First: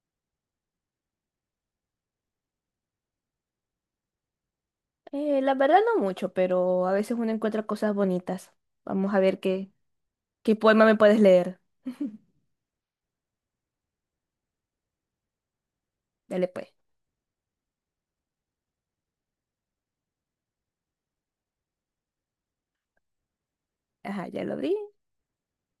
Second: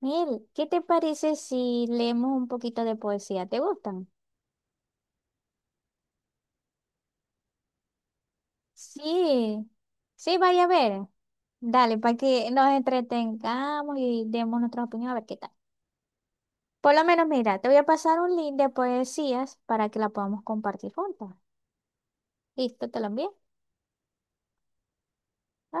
Mel, ¿qué te parece si leemos un poquito de poesía? ¿Te gustan? La verdad no mucho, pero a veces uno encuentra cosas bonitas. Vamos a ver Sí, sí, qué vaya a poema me ver. puedes leer. Dale, para que nos entretengamos y demos nuestra opinión a ver qué tal. Dale pues. Por lo menos, mira, te voy a pasar un link de poesías para que la podamos compartir juntas. ¿Listo? ¿Te lo envié? Ajá, ya lo abrí.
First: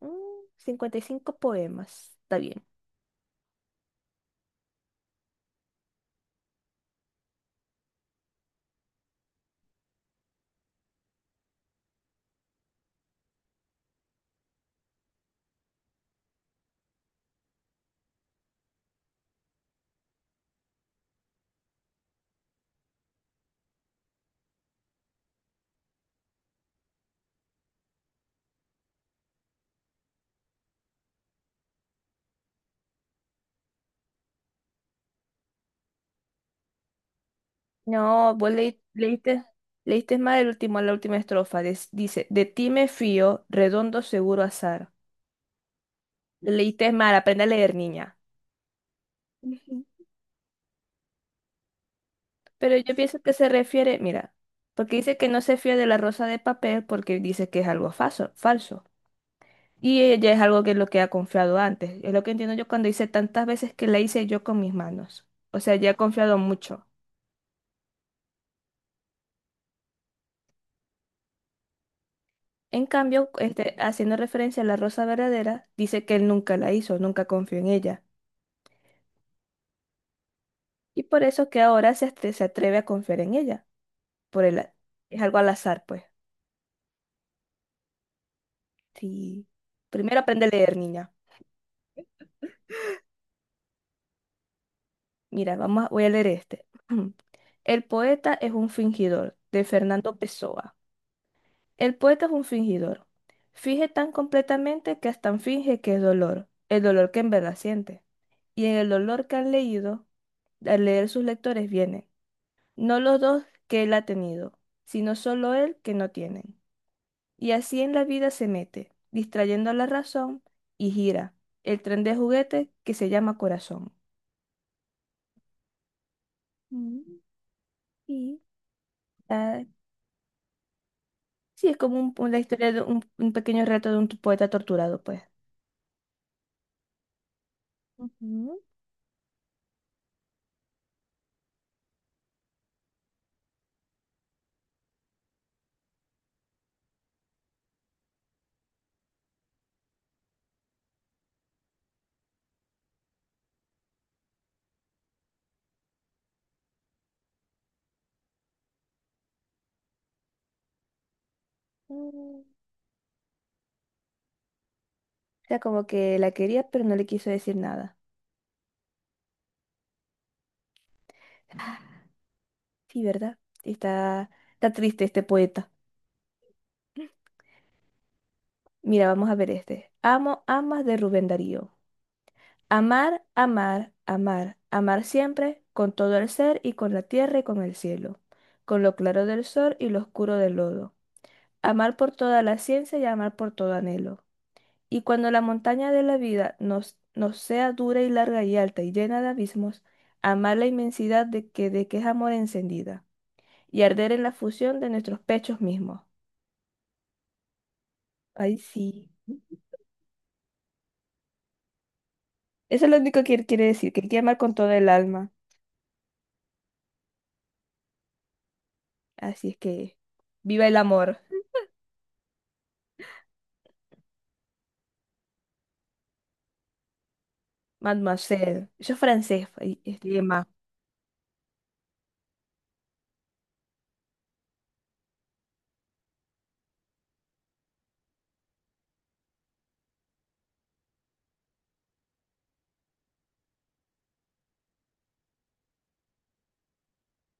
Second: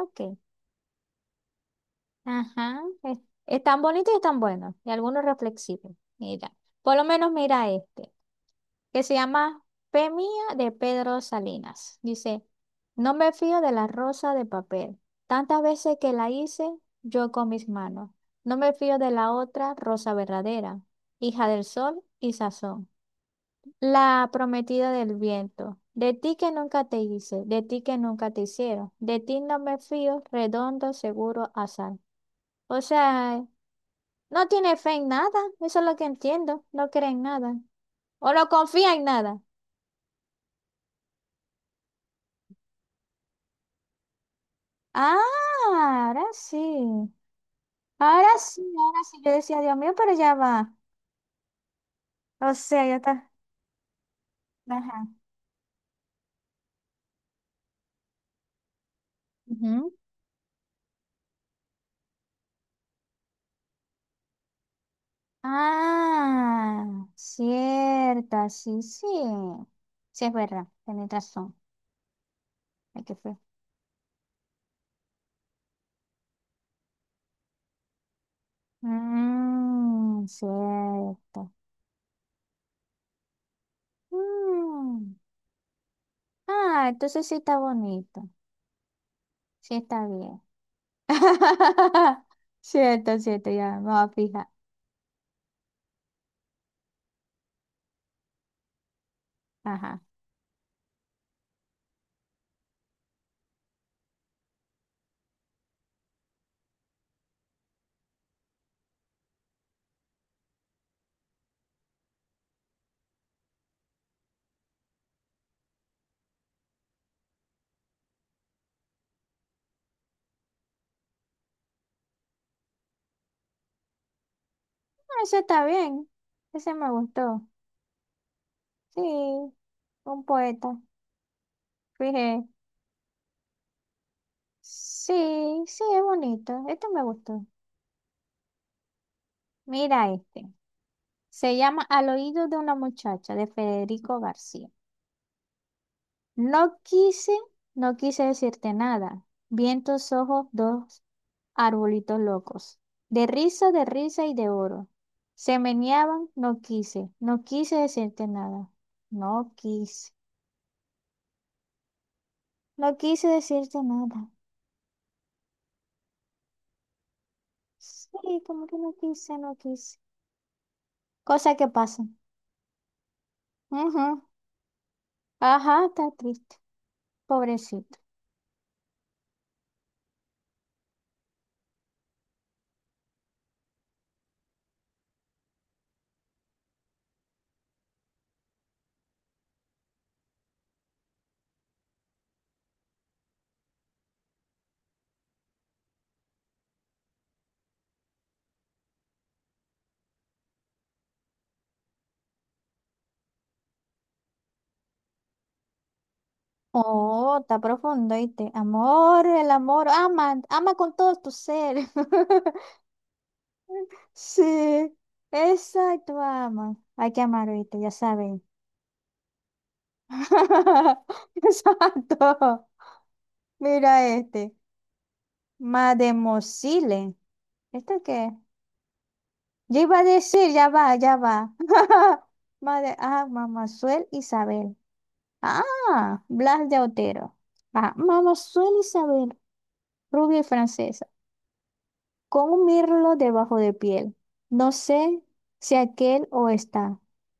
Mm, 55 poemas. Está bien. Ajá. Es tan bonito y es tan bueno. Y algunos reflexivos. Mira, por lo menos mira este, que se llama Fe Mía, de Pedro Salinas. Dice, no me fío de la rosa de papel, tantas veces que la hice yo con mis manos. No me fío de la otra rosa verdadera, hija del sol y sazón, la prometida del viento. De ti que nunca te hice, de ti que nunca te hicieron, de ti no me fío, redondo, seguro, azar. O sea, no tiene fe en nada, eso es lo que entiendo, no cree en nada, o No, no confía en nada. leíste, leíste más el último, la última estrofa. Dice, de ti me fío, redondo seguro azar. Ah, ahora sí. Leíste mal, aprende a leer, niña. Ahora sí, ahora sí. Yo decía, Dios Ujú. mío, pero ya va. O Pero sea, yo ya pienso está. que se refiere, mira, porque Ajá. dice que no se fía de la rosa de papel porque dice que es algo falso, falso. Ujú. Y ella es algo que es lo que ha confiado antes. Es lo que entiendo yo cuando dice tantas veces que la hice yo con mis manos. O sea, ya ha confiado mucho. Ah, cierta, sí, sí. Sí, es verdad, tenés razón. En Hay que cambio, fue. este, haciendo referencia a la rosa verdadera, dice que él nunca la hizo, nunca confió en ella. Mmm, Y por eso cierto. que ahora se atreve a confiar en ella. Por el, a- Mm. es algo al azar, pues. Ah, entonces sí está bonito. Sí. Sí está Primero bien. aprende a leer, niña. Cierto, cierto, ya me voy a fijar. Mira, voy a leer este. El poeta es un fingidor, de Ajá. Fernando Pessoa. El poeta es un fingidor. Finge tan completamente que hasta finge que es dolor, el dolor que en verdad siente. Y en el dolor que han leído, al leer sus lectores vienen, no los dos que él ha tenido, sino solo él que no tienen. Y así en la vida se mete, distrayendo la razón y gira el tren de juguete que se llama corazón. Ah, eso está bien. Ese me Mm, gustó. y Sí. ah, Un poeta. sí, es como una Dije, historia de un pequeño reto de un poeta torturado, sí, pues. sí, es bonito. Este me gustó. Ujú. Mira este. Se llama Al Oído de una Muchacha, de Federico García. No quise, no quise decirte nada. Vi en tus ojos dos arbolitos locos, de risa y de oro. Se meneaban, no quise, no quise decirte nada. No quise, Mm. no quise decirte nada. O sea, como que la quería, pero no le quiso decir nada. Sí, como que no quise, no quise. Cosa que Ah, pasa. sí, ¿verdad? Ujú. Está, está triste este poeta. Ajá, está triste, pobrecito. Mira, vamos a ver este. Amo, amas de Rubén Darío. Amar, amar, amar, amar siempre, con todo el ser y con la tierra y con el cielo, con lo claro del sol y lo oscuro del lodo. Amar por toda la ciencia y amar por todo anhelo. Y cuando la montaña de la vida nos sea dura y larga y alta y llena de abismos, amar la inmensidad de que es amor encendida, y arder en la fusión de nuestros pechos mismos. Oh, está profundo, ¿oíste? Ay, sí. Amor, el amor, ama, ama con todo tu ser. Eso es lo único que él quiere decir, que él quiere amar Sí, con todo el alma. exacto, ama. Hay que amar, ¿oíste? Ya saben. Así es que viva el amor, Exacto. Mira este. Mademosile. ¿Esto qué? mademoiselle. Yo es francés, Yo iba a este lema. decir, ya va, ya va. Madre, ah, Mamazuel Isabel. Ah, Blas de Otero. Ah, Mamazuel Isabel, rubia y francesa, con un mirlo debajo de piel. No sé si aquel o está.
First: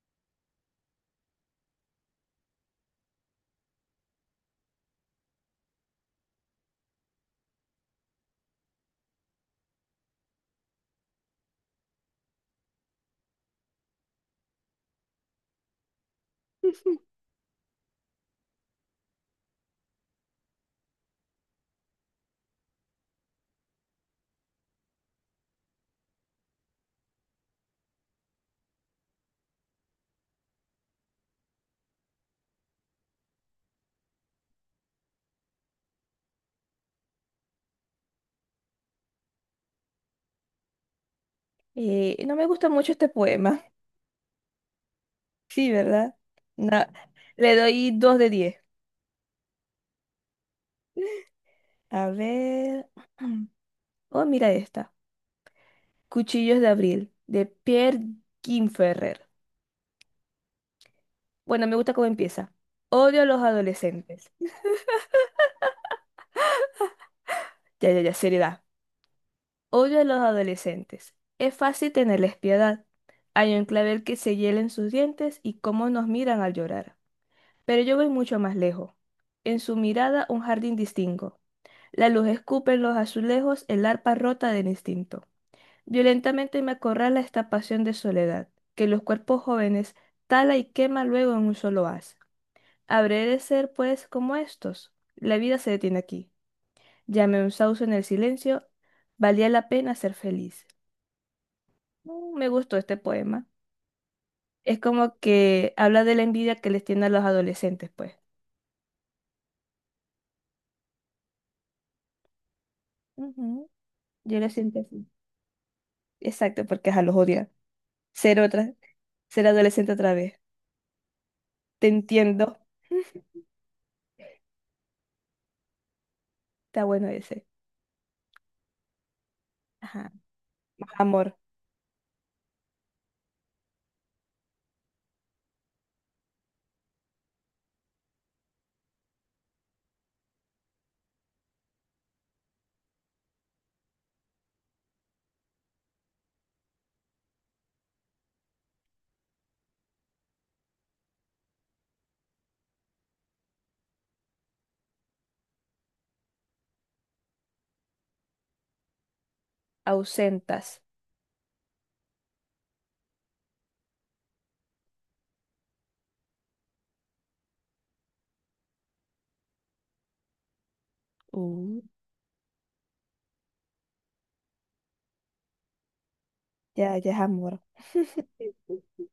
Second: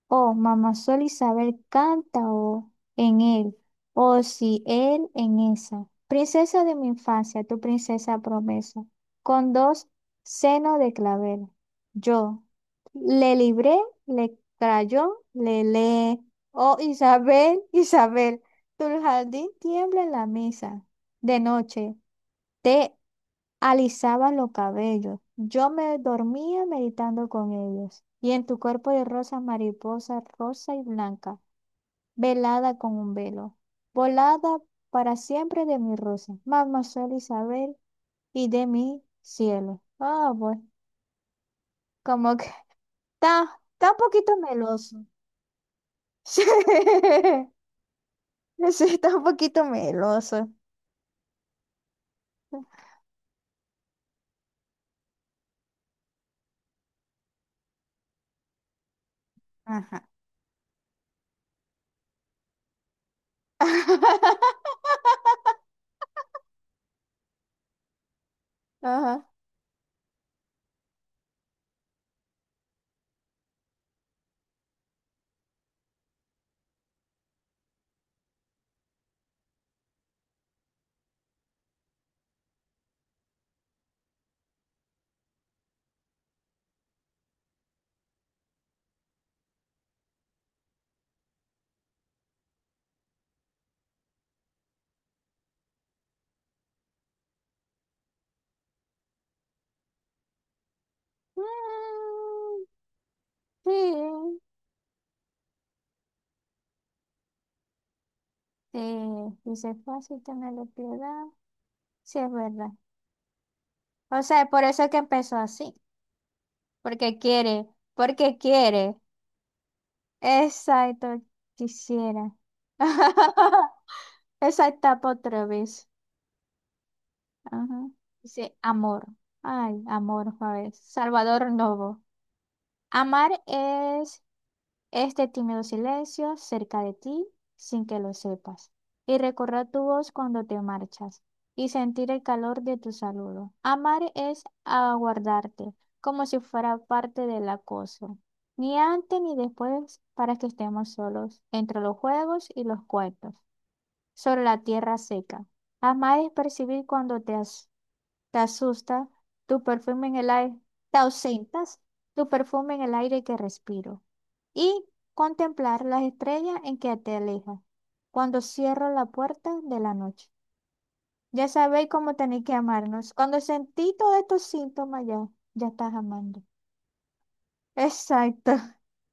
Oh, mamá Sol Isabel canta o en él, o si él en esa. Princesa de mi infancia, tu princesa promesa, con dos senos de clavel. Yo le libré, le crayó, le le. Oh, Isabel, Isabel, tu jardín tiembla en la mesa de noche. Te alisaba los cabellos. Yo me dormía meditando con ellos. Y en tu cuerpo de rosa, mariposa rosa y blanca, velada con un velo, volada para siempre de mi rosa, Mademoiselle Isabel y de mi cielo. Ah, bueno, No como que me gusta mucho este está, poema. está un poquito meloso. Sí, ¿verdad? No, le doy 2 de 10. Sí, sí, está un poquito meloso. A ver. Oh, mira esta. Cuchillos de abril, de Pierre Ferrer. Ajá. Bueno, me gusta cómo empieza. Odio a los adolescentes. Ya, ya, ya, seriedad. Ajá. Odio a los adolescentes. Es fácil tenerles piedad. Hay un clavel que se hielen sus dientes y cómo nos miran al llorar. Pero yo voy mucho más lejos. En su mirada un jardín distingo. La luz escupe en los azulejos el arpa rota del instinto. Violentamente me acorrala esta pasión de soledad, que los cuerpos jóvenes tala y quema luego en un solo haz. Habré de ser, pues, como estos. La vida se detiene aquí. Llamé un sauce en el silencio. Valía la pena ser feliz. Mm, me Mm, gustó este poema. sí. Es como que habla de la envidia que les tiene a los adolescentes, pues. Sí, dice, fácil tenerle piedad. Sí, es verdad. Ujú, O yo sea, lo por siento eso es que así. empezó así. Exacto, porque a los Porque odia. quiere, porque Ser otra, quiere. ser adolescente otra vez. Exacto, Te quisiera. entiendo. Exacta otra vez. Está bueno ese. Ajá. Dice, amor. Ay, Ajá. amor, a ver. Más amor. Salvador Novo. Amar es este tímido silencio cerca de ti sin que lo sepas. Y recorrer tu voz cuando te marchas y sentir el calor de tu saludo. Amar es aguardarte como si fuera parte del acoso. Ni antes ni después para que estemos solos entre los juegos y los cuentos. Sobre la tierra seca. Amar es percibir cuando te asusta tu perfume en el aire. Ausentas. Te ausentas, tu perfume en el aire que respiro, y contemplar las estrellas en que te alejas, cuando cierro la puerta de la noche. Ya Uh, sabéis cómo tenéis que amarnos. Cuando sentí todos estos síntomas, ya, ya estás amando. ya, ya es amor. Sí, Exacto. sí.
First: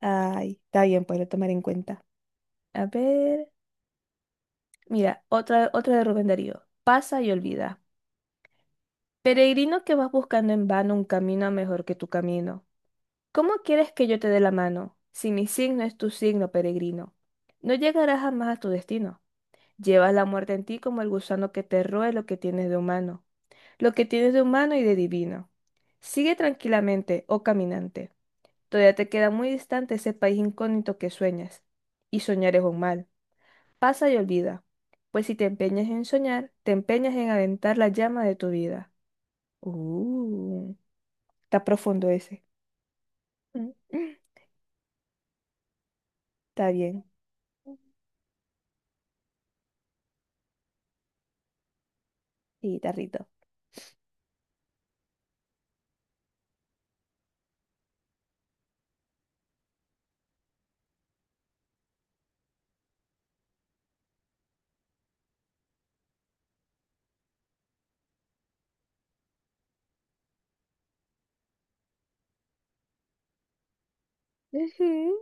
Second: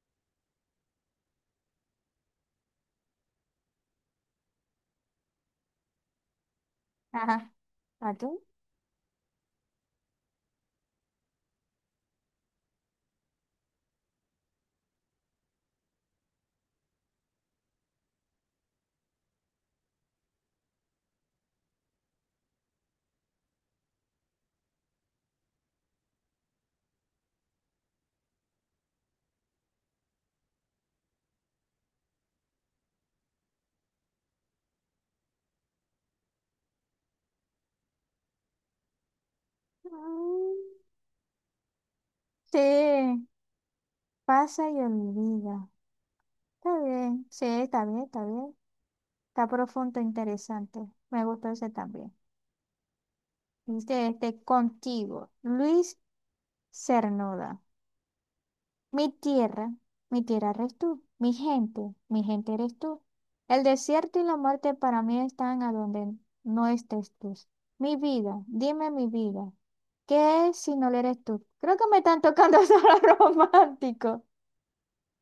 Ay, está bien, pues lo tomar en cuenta. A ver. Mira, otra de Rubén Darío. Pasa y Ajá. olvida. ¿A tú? Peregrino que vas buscando en vano un camino mejor que tu camino. ¿Cómo quieres que yo te dé la mano si mi signo es tu signo peregrino? No llegarás jamás a tu destino. Llevas la muerte en ti como el gusano que te roe lo que tienes de humano, lo que tienes de humano y de divino. Sigue tranquilamente, oh caminante. Todavía te queda muy distante ese país incógnito que sueñas. Y soñar es un mal. Pasa y olvida. Pues si te empeñas en soñar, te empeñas en aventar la llama de tu vida. Mm. Uh, está profundo ese. Sí, pasa y olvida. Está Está bien. bien, sí, está bien, está bien. Está profundo, interesante. Me gustó ese también. Sí, tarrito. Dice este, Contigo, Luis Cernuda. Mi tierra, mi tierra eres tú, mi gente eres tú. El desierto y la muerte para mí están a donde no estés tú. Mi vida, dime mi vida, ¿qué es si no lo eres tú? Creo que me están tocando solo romántico. Ujú.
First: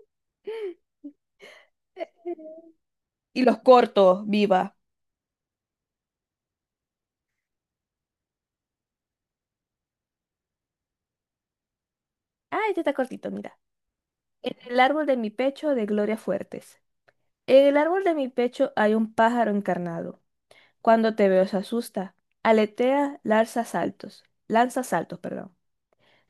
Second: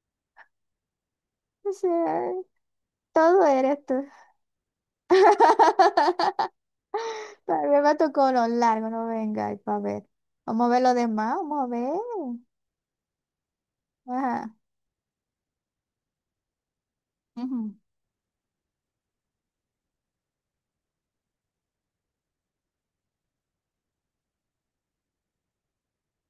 O sea, Y todo los eres tú. cortos, viva. También me tocó lo largo, no venga, ahí para ver. Vamos a ver lo demás, vamos a ver. Ah, este está cortito, mira. Ajá. En el árbol de mi pecho de Gloria Fuertes. En Ujú. el árbol de mi pecho hay un pájaro encarnado. Cuando te veo se asusta. Aletea, lanza saltos. Lanza saltos, perdón.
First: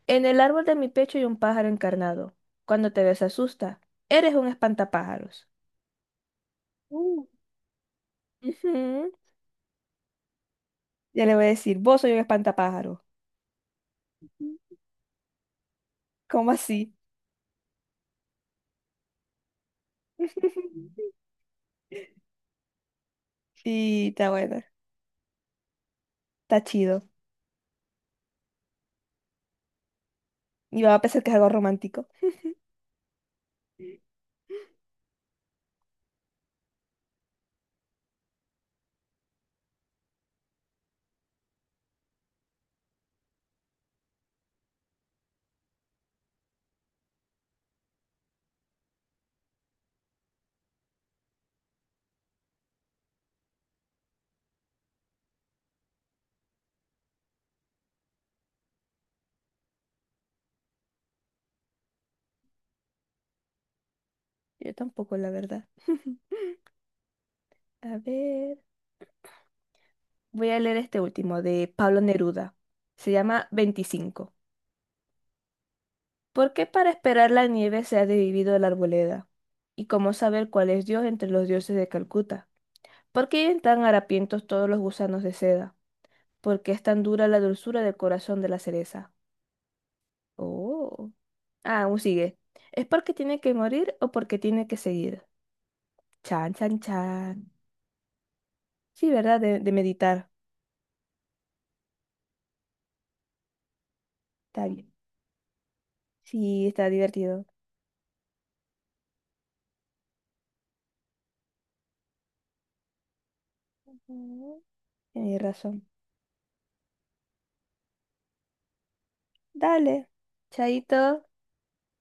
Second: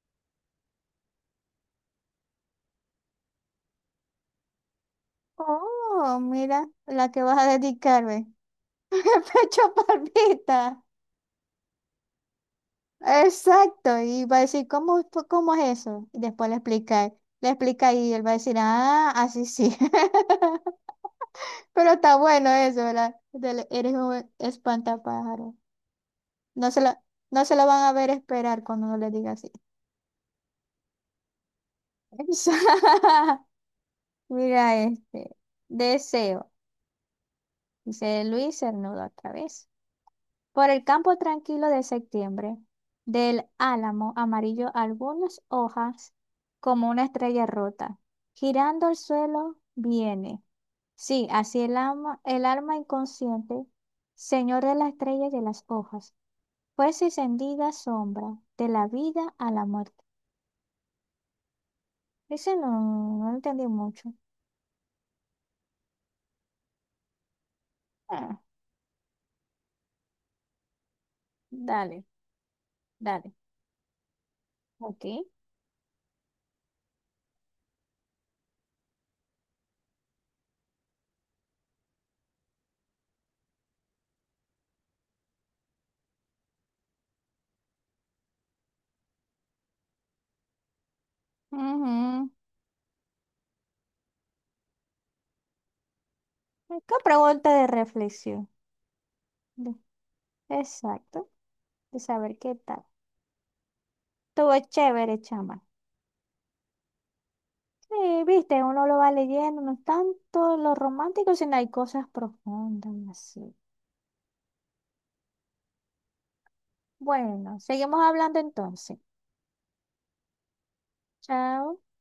En el árbol de mi pecho hay un pájaro encarnado. Cuando te veo se asusta. Eres un espantapájaros. Oh, mira la que Uh. vas a dedicarme. Ujú. Pecho palpita. Ya le voy a decir, vos soy un espantapájaro. Exacto. Y va a decir, ¿cómo es eso? Y después ¿Cómo le así? explica. Le explica y él va a decir, ah, así sí. Pero está bueno eso, ¿verdad? Eres Y está un bueno. espantapájaro. Está No se lo, chido. no se lo van a ver esperar cuando uno le diga así. Y va a pensar que es algo romántico. Mira este. Deseo. Dice Luis Cernuda otra vez. Por el campo tranquilo de septiembre, del álamo amarillo algunas hojas como una estrella rota, girando al suelo viene. Sí, así el alma inconsciente, señor de la estrella y de las hojas, pues encendida sombra de la vida a la muerte. Ese no, no lo entendí mucho. Yo tampoco, la verdad. A Ah, ver, voy a leer este último de dale, Pablo Neruda. Se dale. llama 25. Ok. ¿Por qué para esperar la nieve se ha dividido la arboleda? ¿Y cómo saber cuál es Dios entre los dioses de Calcuta? ¿Por qué viven tan harapientos todos los gusanos de seda? ¿Por qué es tan dura la dulzura del corazón de la cereza? Oh. Ah, aún Ujú. sigue. ¿Es porque tiene que morir o porque tiene que seguir? Chan, chan, Qué chan. pregunta de reflexión. Sí, ¿verdad? De De- meditar. Exacto. De saber qué tal. Estuvo Está bien. chévere, chama. Sí, está divertido. Sí, viste, uno lo va leyendo, no es tanto lo romántico, sino hay cosas profundas y así. Ujú. Tienes razón. Bueno, seguimos hablando entonces. Dale. Chaito. Chao.